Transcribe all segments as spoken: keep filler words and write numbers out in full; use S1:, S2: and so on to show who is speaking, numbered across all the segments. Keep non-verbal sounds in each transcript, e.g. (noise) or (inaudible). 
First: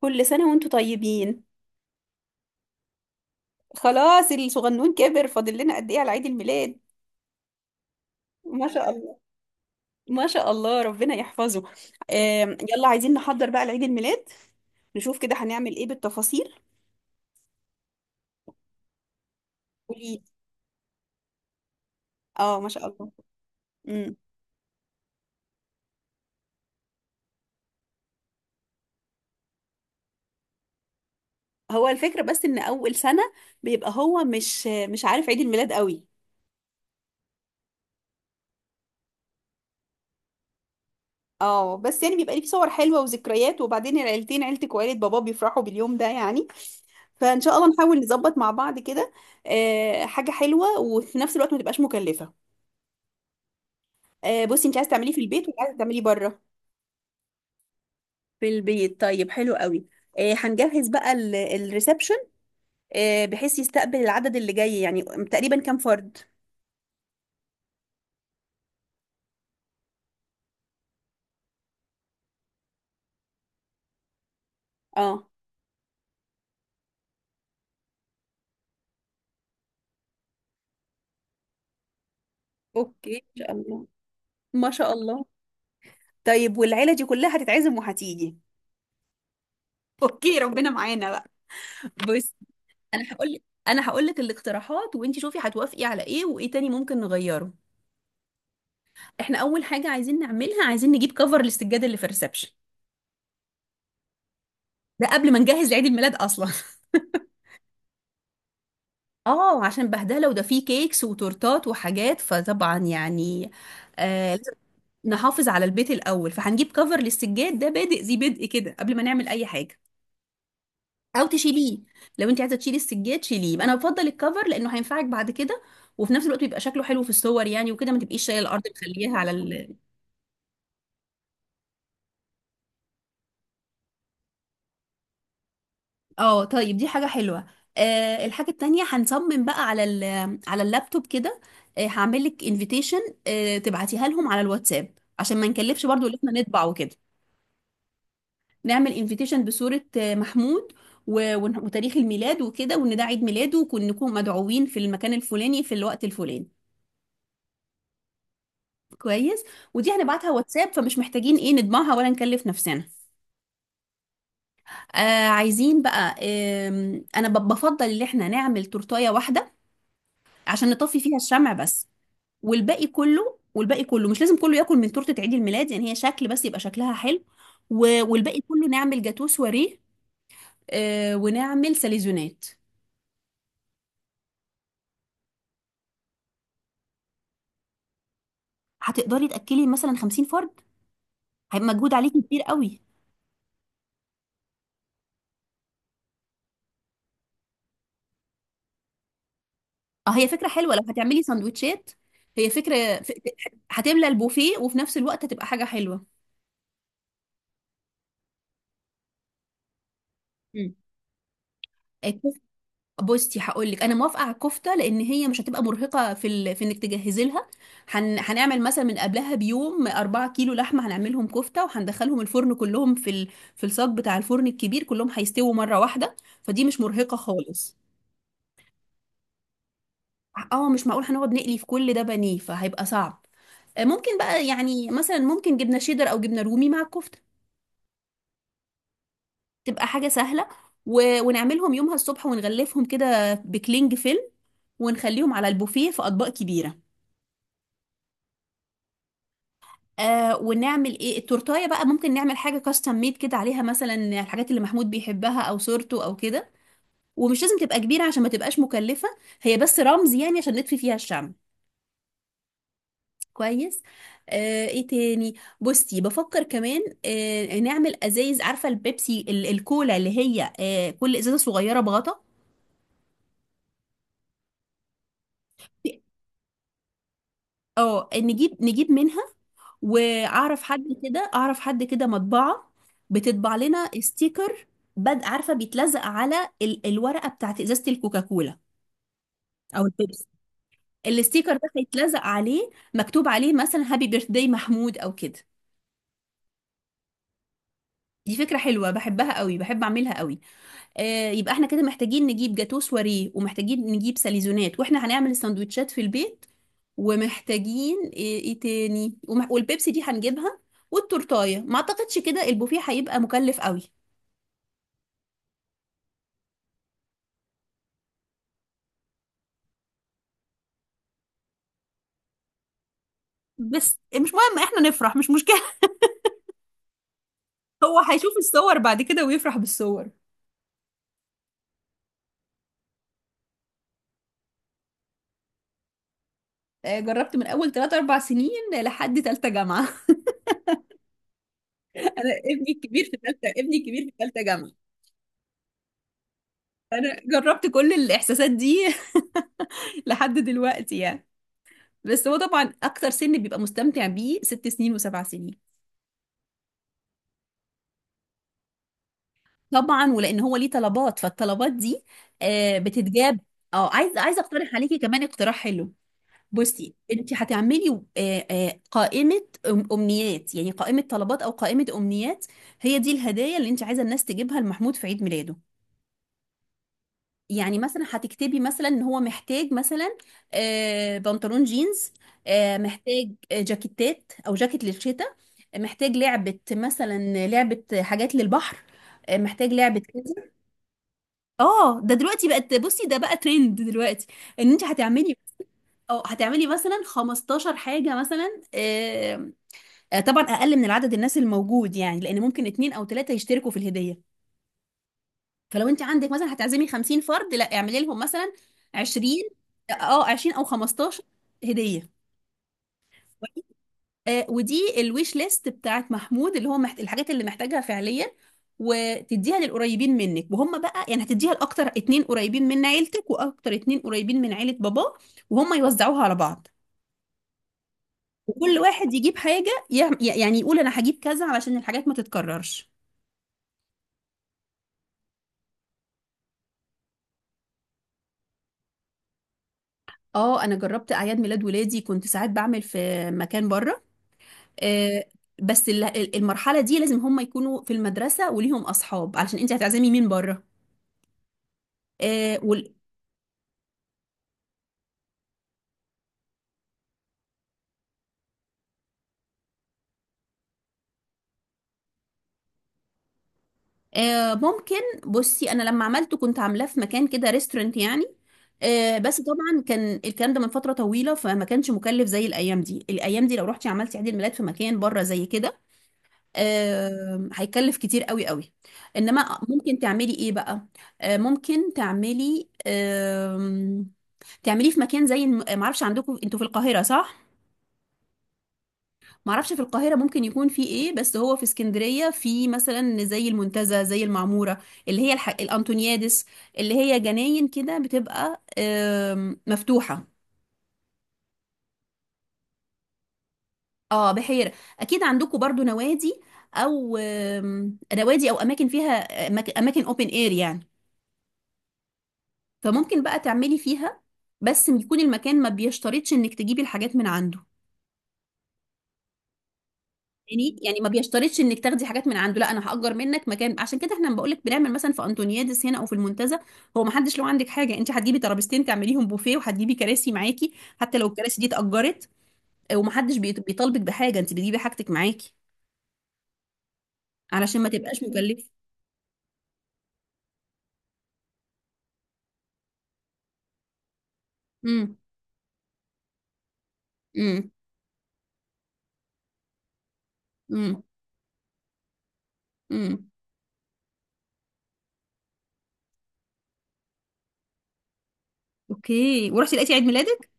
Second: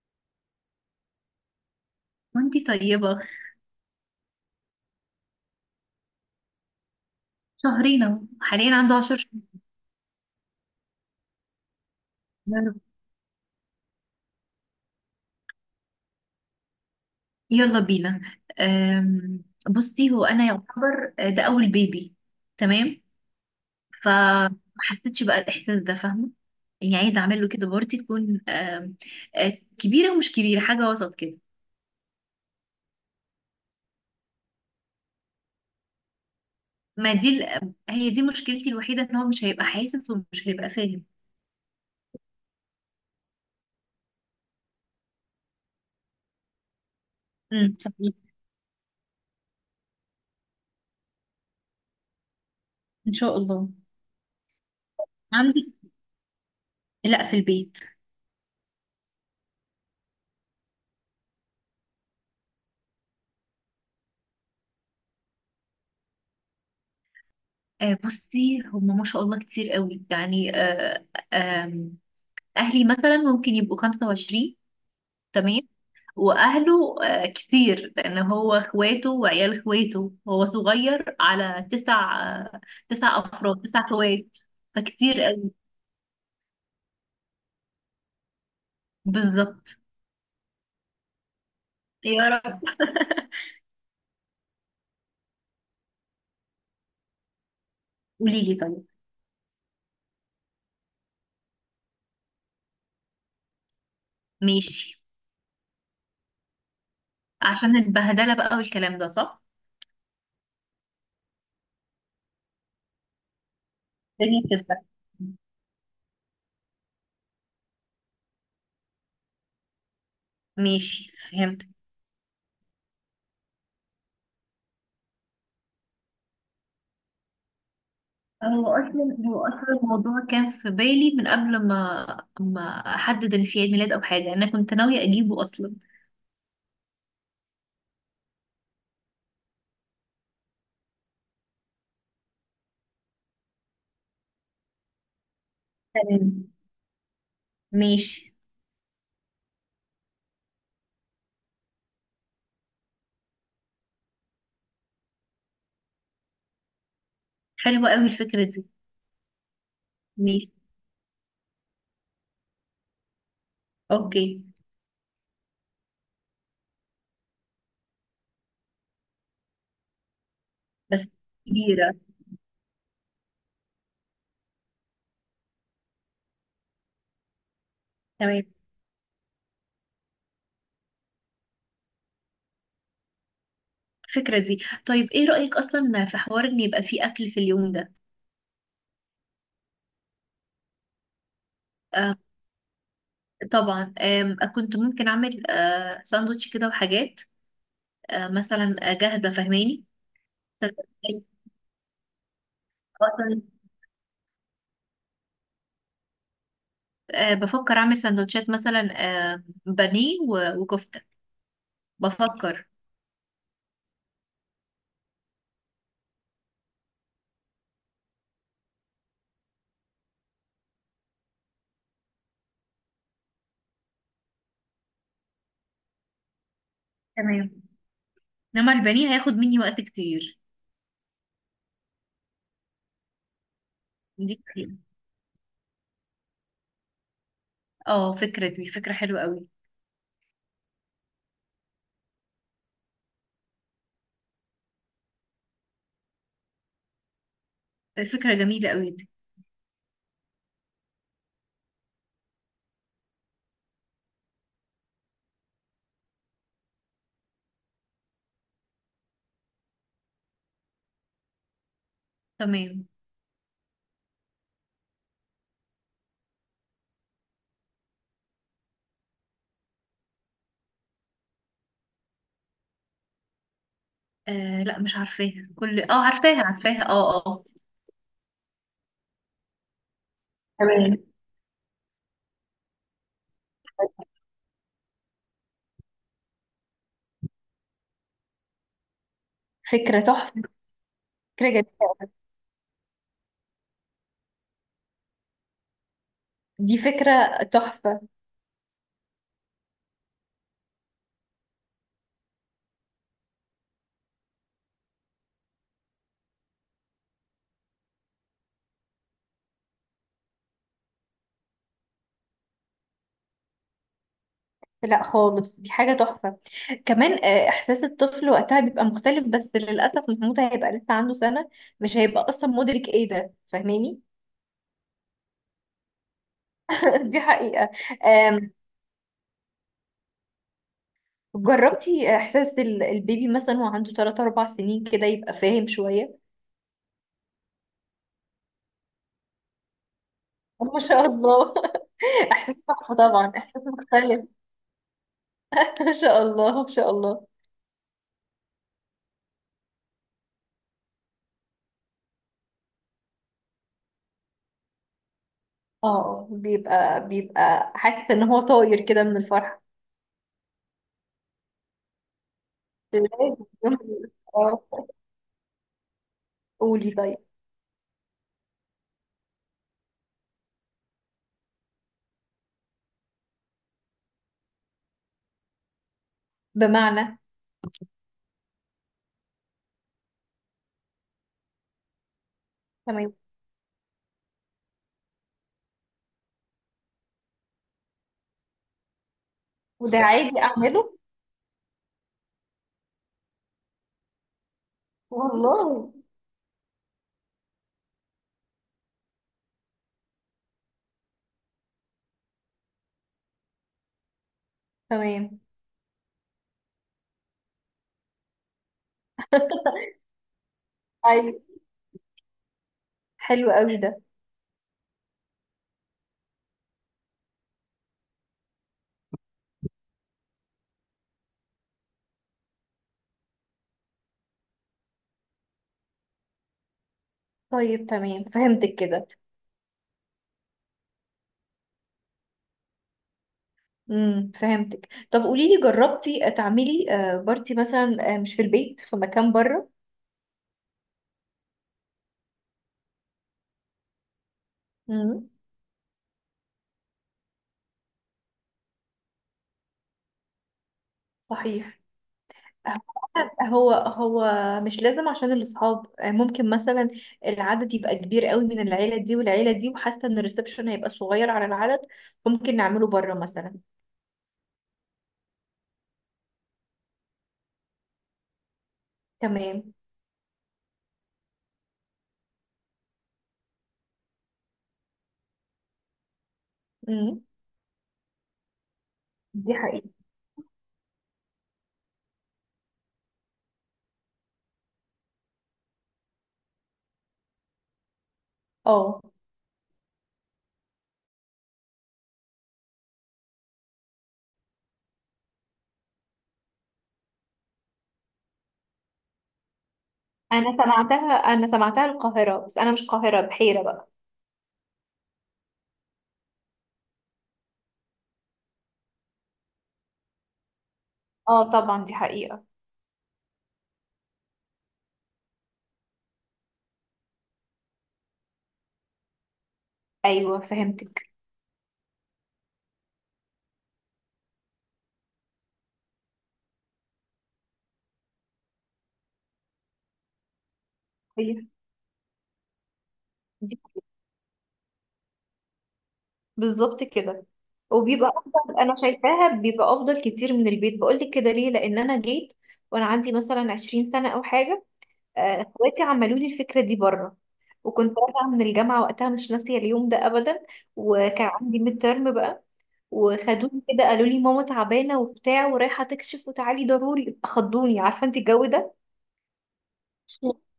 S1: كل سنة وانتوا طيبين.
S2: وانتي طيبة.
S1: خلاص الصغنون كبر، فاضل لنا قد ايه على عيد الميلاد؟
S2: شهرين اهو،
S1: ما
S2: حاليا
S1: شاء
S2: عنده عشر
S1: الله.
S2: شهور
S1: ما شاء الله، ربنا يحفظه. آم،
S2: يا رب.
S1: يلا عايزين نحضر بقى لعيد الميلاد. نشوف كده هنعمل ايه بالتفاصيل.
S2: يلا بينا. أم، بصي،
S1: قولي.
S2: هو انا يعتبر آه، ده اول بيبي.
S1: اه، ما شاء
S2: تمام.
S1: الله. امم.
S2: فما حسيتش بقى الاحساس ده، فاهمة؟ يعني عايزة اعمل له كده بارتي تكون آم، آه، كبيرة ومش كبيرة، حاجة وسط كده.
S1: هو الفكرة بس ان اول سنة بيبقى هو مش مش عارف عيد الميلاد قوي.
S2: ما دي ال- هي دي مشكلتي الوحيدة، ان هو مش هيبقى حاسس ومش هيبقى فاهم.
S1: اه، بس يعني بيبقى ليه صور حلوة وذكريات، وبعدين العيلتين عيلتك وعيلة بابا بيفرحوا باليوم ده يعني. فان شاء الله
S2: امم
S1: نحاول
S2: صحيح.
S1: نظبط مع بعض كده. آه، حاجة حلوة وفي نفس الوقت ما تبقاش مكلفة.
S2: ان شاء الله.
S1: آه، بصي، انت عايزه تعمليه في البيت ولا
S2: عندي.
S1: عايزه تعمليه بره؟
S2: لا، في البيت.
S1: في البيت؟ طيب، حلو قوي. آه هنجهز بقى ال- الريسبشن. آه بحيث يستقبل العدد اللي جاي، يعني تقريبا كام فرد؟
S2: آه بصي هم ما شاء الله كتير قوي يعني. آه اهلي مثلا ممكن يبقوا خمسة وعشرين.
S1: اه،
S2: تمام. واهله آه، كتير لان هو اخواته وعيال اخواته، هو صغير على تسع، آه،
S1: اوكي
S2: تسع
S1: ان شاء
S2: افراد، تسع
S1: الله.
S2: اخوات.
S1: ما شاء
S2: فكتير
S1: الله.
S2: قوي.
S1: طيب، والعيله دي كلها هتتعزم وهتيجي؟
S2: بالظبط.
S1: اوكي، ربنا معانا بقى.
S2: يا
S1: بس.
S2: رب.
S1: انا هقول لك انا هقول لك الاقتراحات وانت شوفي هتوافقي على ايه وايه تاني ممكن نغيره.
S2: قولي لي، طيب.
S1: احنا اول حاجه عايزين نعملها، عايزين نجيب كفر للسجاده اللي في الريسبشن.
S2: ماشي.
S1: ده قبل ما نجهز لعيد الميلاد اصلا (laughs)
S2: عشان البهدله بقى والكلام ده، صح.
S1: اه، عشان بهدله، وده فيه كيكس وتورتات وحاجات فطبعا يعني. آه
S2: الدنيا
S1: لازم
S2: بتتبهدل.
S1: نحافظ على البيت الاول، فهنجيب كفر للسجاد ده بادئ ذي بدء كده قبل ما نعمل اي حاجه.
S2: ماشي،
S1: او
S2: فهمت.
S1: تشيليه، لو انت عايزه تشيلي السجاد شيليه، انا بفضل الكفر لانه هينفعك بعد كده. وفي نفس الوقت بيبقى شكله حلو في الصور يعني، وكده ما تبقيش شايله الارض
S2: هو
S1: مخليها
S2: اصلا
S1: على...
S2: هو اصلا الموضوع كان في بالي من قبل ما ما احدد ان في عيد ميلاد او حاجه. انا كنت ناويه اجيبه اصلا.
S1: اه طيب، دي حاجة حلوة. آه الحاجة التانية هنصمم بقى على ال على اللابتوب كده. آه هعمل لك انفيتيشن. آه تبعتيها لهم على الواتساب عشان ما نكلفش برضو ان احنا
S2: تمام.
S1: نطبع وكده.
S2: ماشي.
S1: نعمل انفيتيشن بصورة آه محمود، و- ون- وتاريخ الميلاد وكده، وان ده عيد ميلاده وكون نكون مدعوين في المكان الفلاني في الوقت الفلاني.
S2: حلوة قوي الفكرة دي.
S1: كويس. ودي هنبعتها
S2: ماشي.
S1: واتساب، فمش محتاجين ايه نطبعها ولا نكلف نفسنا.
S2: اوكي.
S1: آه عايزين بقى آه انا ب- بفضل ان احنا نعمل تورتايه واحدة عشان نطفي
S2: بس
S1: فيها الشمع بس.
S2: كبيرة.
S1: والباقي كله والباقي كله مش لازم كله ياكل من تورته عيد الميلاد، يعني هي شكل بس يبقى شكلها حلو. و- والباقي
S2: تمام.
S1: كله نعمل جاتوه سواريه. آه، ونعمل ساليزونات.
S2: الفكرة دي. طيب، ايه رأيك اصلا في حوار ان يبقى فيه اكل في اليوم ده؟
S1: هتقدري تاكلي مثلا خمسين فرد؟ هيبقى مجهود
S2: آه
S1: عليكي كبير قوي.
S2: طبعا، آم، كنت ممكن اعمل آه ساندوتش كده وحاجات، آه مثلا آه، جاهزة، فاهماني؟
S1: اه، هي فكره حلوه لو هتعملي
S2: سندوتشات،
S1: سندوتشات. هي فكره. ف-
S2: اصلا.
S1: هتملى البوفيه، وفي نفس الوقت هتبقى حاجه حلوه.
S2: آه بفكر اعمل سندوتشات مثلا. آه بانيه و-
S1: مم.
S2: وكفتة. بفكر.
S1: بصي، هقول لك انا موافقه على الكفته، لان هي مش هتبقى مرهقه في ال... في انك تجهزي لها. هن... هنعمل مثلا من قبلها بيوم اربعة كيلو لحمه، هنعملهم كفته وهندخلهم الفرن كلهم في ال... في الصاج بتاع الفرن الكبير، كلهم هيستووا مره واحده. فدي مش مرهقه
S2: تمام.
S1: خالص.
S2: انما البانيه هياخد مني وقت كتير.
S1: اه، مش معقول هنقعد نقلي في كل ده بانيه فهيبقى صعب. آه، ممكن
S2: دي
S1: بقى
S2: كتير.
S1: يعني مثلا ممكن جبنه شيدر او جبنه رومي مع الكفته.
S2: اه، فكرة دي فكرة حلوة قوي.
S1: تبقى حاجه سهله. و... ونعملهم يومها الصبح ونغلفهم كده بكلينج فيلم، ونخليهم على البوفيه في اطباق كبيره.
S2: فكرة جميلة قوي دي.
S1: آه ونعمل ايه التورتايه بقى، ممكن نعمل حاجه كاستم ميد كده عليها، مثلا الحاجات اللي محمود بيحبها او صورته او كده. ومش لازم تبقى كبيره عشان ما تبقاش مكلفه، هي بس رمز يعني عشان نطفي فيها الشمع.
S2: تمام.
S1: كويس. آه ايه تاني؟ بصي، بفكر كمان آه نعمل ازايز، عارفه البيبسي ال- الكولا اللي هي آه كل ازازه صغيره بغطا.
S2: آه لا، مش عارفاها. كل اه عارفاها، عارفاها. اه، اه.
S1: اه، نجيب نجيب منها. واعرف حد
S2: تمام.
S1: كده اعرف حد كده مطبعة. بتطبع لنا ستيكر. بد عارفة بيتلزق على ال الورقة بتاعت ازازة الكوكاكولا او
S2: فكرة
S1: البيبسي.
S2: تحفة. فكرة
S1: الستيكر
S2: جميلة.
S1: ده هيتلزق عليه، مكتوب عليه مثلا هابي بيرث داي محمود او كده.
S2: دي فكرة تحفة.
S1: دي فكرة حلوة بحبها قوي، بحب اعملها قوي. آه، يبقى احنا كده محتاجين نجيب جاتو سواريه، ومحتاجين نجيب ساليزونات، واحنا هنعمل السندوتشات في البيت. ومحتاجين ايه, إيه تاني. ومح... والبيبسي دي هنجيبها. والتورتايه، ما اعتقدش كده البوفيه هيبقى مكلف قوي.
S2: لا خالص، دي حاجة تحفة. كمان آه، إحساس الطفل وقتها بيبقى مختلف، بس للأسف محمود هيبقى لسه عنده سنة. مش هيبقى أصلا مدرك إيه ده،
S1: بس
S2: فاهماني؟
S1: مش مهم احنا نفرح، مش مشكلة.
S2: (laughs) دي حقيقة.
S1: (laughs) هو هيشوف
S2: آم،
S1: الصور بعد كده ويفرح بالصور.
S2: جربتي إحساس ال- البيبي مثلا وهو عنده تلاتة اربعة سنين كده يبقى فاهم شوية؟
S1: آه، جربت من اول تلاتة اربع سنين لحد ثالثه جامعة (laughs)
S2: (laughs) ما شاء الله. (laughs)
S1: انا
S2: إحساس
S1: ابني
S2: تحفة
S1: الكبير في
S2: طبعا،
S1: ثالثه
S2: إحساس
S1: ابني الكبير في
S2: مختلف.
S1: ثالثه جامعة.
S2: (laughs) ما شاء الله، ما شاء
S1: انا
S2: الله.
S1: جربت كل الاحساسات دي (laughs) لحد دلوقتي يعني. بس هو طبعا اكتر سن بيبقى مستمتع بيه ست سنين وسبع سنين.
S2: اه، بيبقى بيبقى حاسس ان هو طاير كده من الفرحة.
S1: طبعا، ولان هو ليه طلبات فالطلبات دي آه
S2: (laughs)
S1: بتتجاب.
S2: لازم.
S1: اه،
S2: يوم-
S1: عايز عايز
S2: اه،
S1: اقترح عليكي كمان اقتراح حلو.
S2: قولي
S1: بصي
S2: طيب.
S1: انت هتعملي آه آه قائمه أم- امنيات يعني، قائمه طلبات او قائمه امنيات. هي دي الهدايا اللي انت عايزه الناس تجيبها لمحمود في عيد ميلاده.
S2: بمعنى؟
S1: يعني مثلا هتكتبي مثلا ان هو محتاج مثلا آه، بنطلون جينز، آه،
S2: تمام.
S1: محتاج آه، جاكيتات او جاكيت للشتاء، آه، محتاج لعبة مثلا لعبة حاجات للبحر، آه، محتاج
S2: وده
S1: لعبة
S2: عادي
S1: كذا.
S2: اعمله؟
S1: اه، ده دلوقتي بقت، بصي ده بقى ترند دلوقتي ان انت هتعملي.
S2: والله.
S1: اه، هتعملي مثلا خمستاشر حاجة مثلا، آه، آه، طبعا اقل من العدد الناس الموجود يعني، لان ممكن اتنين او تلاتة يشتركوا في الهدية.
S2: تمام.
S1: فلو انت عندك مثلا هتعزمي خمسين فرد، لا اعملي لهم مثلا عشرين، اه عشرين او خمستاشر
S2: ايوه.
S1: هدية.
S2: حلو قوي ده.
S1: آه، ودي الويش ليست بتاعت محمود اللي هو محت... الحاجات اللي محتاجها فعليا. وتديها للقريبين منك، وهم بقى يعني هتديها لاكتر اتنين قريبين من عيلتك واكتر اتنين قريبين من عيلة باباه، وهم يوزعوها على بعض.
S2: طيب، تمام، فهمتك
S1: وكل
S2: كده.
S1: واحد يجيب حاجة، يعم- يعني يقول انا هجيب كذا علشان الحاجات ما تتكررش.
S2: امم فهمتك. طب قولي لي، جربتي تعملي آه، بارتي مثلا آه، مش في البيت، في مكان بره؟
S1: اه، انا جربت اعياد ميلاد ولادي، كنت ساعات بعمل في مكان بره. آه،
S2: امم
S1: بس ال- ال- المرحلة دي لازم هم يكونوا في المدرسة وليهم أصحاب، علشان أنت هتعزمي مين بره؟
S2: صحيح.
S1: آه، وال-
S2: هو هو مش لازم، عشان الأصحاب ممكن مثلا العدد يبقى كبير قوي من العيلة دي والعيلة دي، وحاسة ان الريسبشن هيبقى صغير على العدد. ممكن نعمله بره مثلا.
S1: آه، ممكن. بصي أنا لما عملته كنت عاملاه في مكان كده ريستورنت يعني. آه، بس
S2: تمام.
S1: طبعا كان الكلام ده من فترة طويلة، فما كانش مكلف زي الأيام دي، الأيام دي لو رحتي عملتي عيد الميلاد في مكان بره زي كده
S2: امم
S1: آه، هيكلف كتير قوي قوي.
S2: دي
S1: إنما
S2: حقيقة.
S1: ممكن تعملي إيه بقى؟ آه، ممكن تعملي آم، تعمليه في مكان زي الم- معرفش، عندكم انتوا في القاهرة صح؟
S2: اه،
S1: معرفش في القاهرة ممكن يكون في ايه، بس هو في اسكندرية في مثلا زي المنتزه، زي المعمورة اللي هي الح... الأنتونيادس، اللي هي جناين كده بتبقى آم، مفتوحة.
S2: انا سمعتها انا سمعتها القاهرة. بس انا مش القاهرة، بحيرة بقى.
S1: اه، بحيرة. اكيد عندكم برضو نوادي، او آم، نوادي او اماكن فيها أماك- اماكن اوبن اير يعني.
S2: اه طبعا، دي حقيقة.
S1: فممكن بقى تعملي فيها، بس يكون المكان ما بيشترطش انك تجيبي الحاجات من عنده.
S2: ايوه،
S1: يعني يعني ما
S2: فهمتك.
S1: بيشترطش انك تاخدي حاجات من عنده، لا انا هأجر منك مكان، عشان كده احنا بقول لك بنعمل مثلا في انطونيادس هنا او في المنتزه. هو ما حدش له عندك حاجه، انت هتجيبي ترابيزتين تعمليهم بوفيه، وهتجيبي كراسي معاكي حتى لو
S2: هي
S1: الكراسي دي اتأجرت. ومحدش بيط-
S2: دي-
S1: بيطالبك بحاجه، انت بتجيبي حاجتك معاكي
S2: بالظبط كده.
S1: علشان ما
S2: وبيبقى
S1: تبقاش
S2: افضل،
S1: مكلفه.
S2: انا شايفاها بيبقى افضل كتير من البيت. بقولك كده ليه، لان انا جيت وانا عندي مثلا عشرين سنة او حاجة،
S1: امم.
S2: آه، اخواتي عملوا لي الفكره دي بره.
S1: امم.
S2: وكنت راجعه من الجامعه وقتها، مش ناسيه اليوم ده ابدا.
S1: امم.
S2: وكان عندي ميد ترم بقى،
S1: امم.
S2: وخدوني كده، قالوا لي ماما تعبانه وبتاع ورايحه تكشف وتعالي ضروري. خضوني، عارفه انت الجو ده.
S1: اوكي، ورحتي لقيتي عيد ميلادك.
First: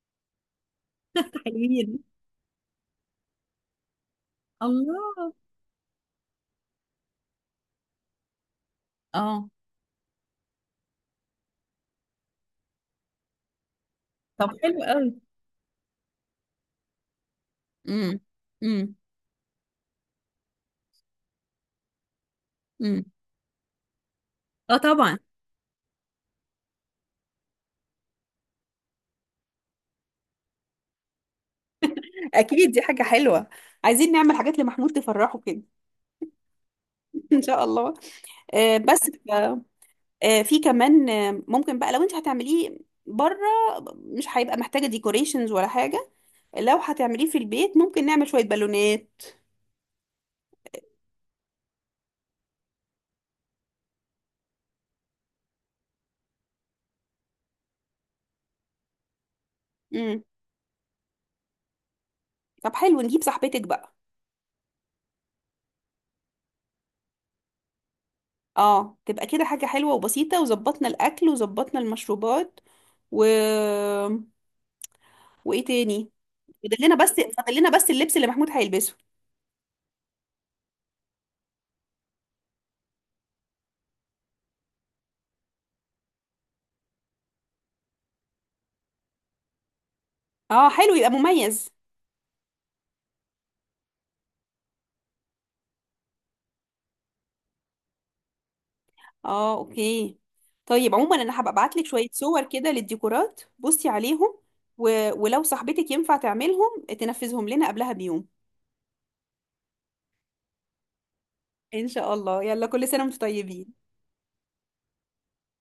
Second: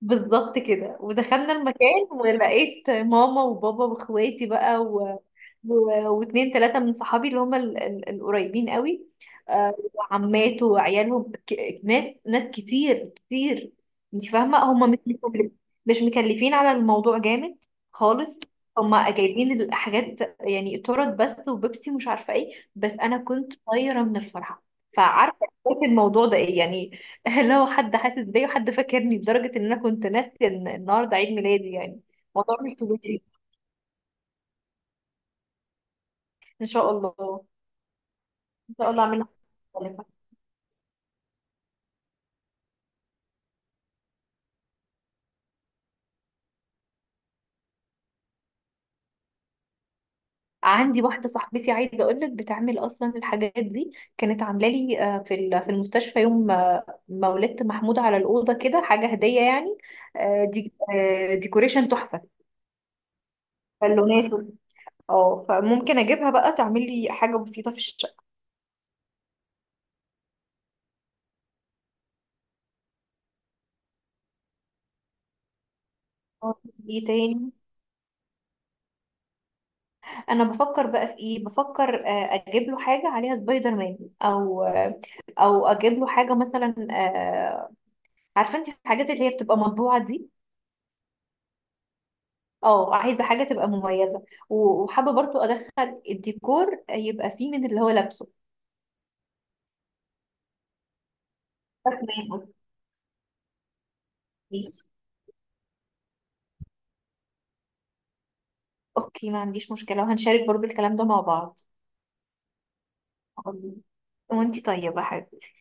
S2: بالظبط كده،
S1: (laughs)
S2: ودخلنا
S1: حلوين.
S2: المكان ولقيت ماما وبابا واخواتي بقى، و...
S1: الله.
S2: و... واتنين تلاتة من صحابي اللي هم ال... ال... القريبين قوي،
S1: اه،
S2: آه، وعماته وعيالهم، ك... ناس ناس كتير كتير. انت
S1: طب
S2: فاهمة؟
S1: حلو
S2: هم مش
S1: قوي.
S2: مكلف... مش مكلفين على الموضوع جامد
S1: امم.
S2: خالص.
S1: امم.
S2: هم جايبين الحاجات يعني تورت بس وبيبسي، مش عارفة ايه، بس
S1: امم.
S2: انا كنت طايرة من الفرحة.
S1: اه، طبعا.
S2: فعارفة إحساس الموضوع ده ايه يعني. (laughs) اللي هو حد حاسس بيا وحد فاكرني، لدرجة ان انا كنت ناسية ان النهاردة عيد ميلادي يعني. موضوع
S1: اكيد
S2: مش
S1: دي حاجه
S2: طبيعي.
S1: حلوه. عايزين نعمل حاجات لمحمود تفرحه كده.
S2: ان شاء
S1: (laughs) ان
S2: الله.
S1: شاء الله.
S2: ان
S1: آه،
S2: شاء
S1: بس
S2: الله اعملها
S1: ف-
S2: مختلفة.
S1: آه، في كمان آه، ممكن بقى لو انت هتعمليه بره مش هيبقى محتاجه ديكوريشنز ولا حاجه. لو هتعمليه في البيت ممكن نعمل شويه بالونات.
S2: عندي واحدة صاحبتي عايزة اقول لك، بتعمل اصلا الحاجات دي. كانت عاملة لي آه، في ال- في المستشفى يوم آه، ما ولدت محمود، على الأوضة كده حاجة هدية يعني.
S1: امم.
S2: آه، دي آه، ديكوريشن تحفة.
S1: طب، حلو نجيب صاحبتك بقى.
S2: بالونات و- اه، فممكن اجيبها بقى تعمل لي حاجة بسيطة في الشقة.
S1: اه، تبقى كده حاجه حلوه وبسيطه، وظبطنا الاكل وظبطنا المشروبات. و وايه تاني؟ فاضل لنا
S2: ايه
S1: بس
S2: تاني؟
S1: فاضل لنا بس اللبس اللي محمود هيلبسه.
S2: انا بفكر بقى في ايه. بفكر آه، اجيب له حاجه عليها سبايدر مان، او آه، او اجيب له حاجه مثلا آه، عارفه انت الحاجات اللي هي بتبقى مطبوعه دي.
S1: اه، حلو يبقى مميز.
S2: اه، عايزه حاجه تبقى مميزه، و- وحابه برضو ادخل الديكور يبقى فيه من اللي هو لابسه.
S1: اه، اوكي. طيب عموما انا هبقى ابعت لك شويه
S2: فاهمين
S1: صور
S2: قصدي؟
S1: كده للديكورات بصي عليهم، و... ولو صاحبتك ينفع تعملهم تنفذهم لنا قبلها بيوم.
S2: اوكي، ما عنديش مشكله وهنشارك برضو الكلام ده مع بعض.
S1: ان شاء الله، يلا كل سنه وانتم طيبين.
S2: أوكي. وانتي طيبه يا حبيبتي.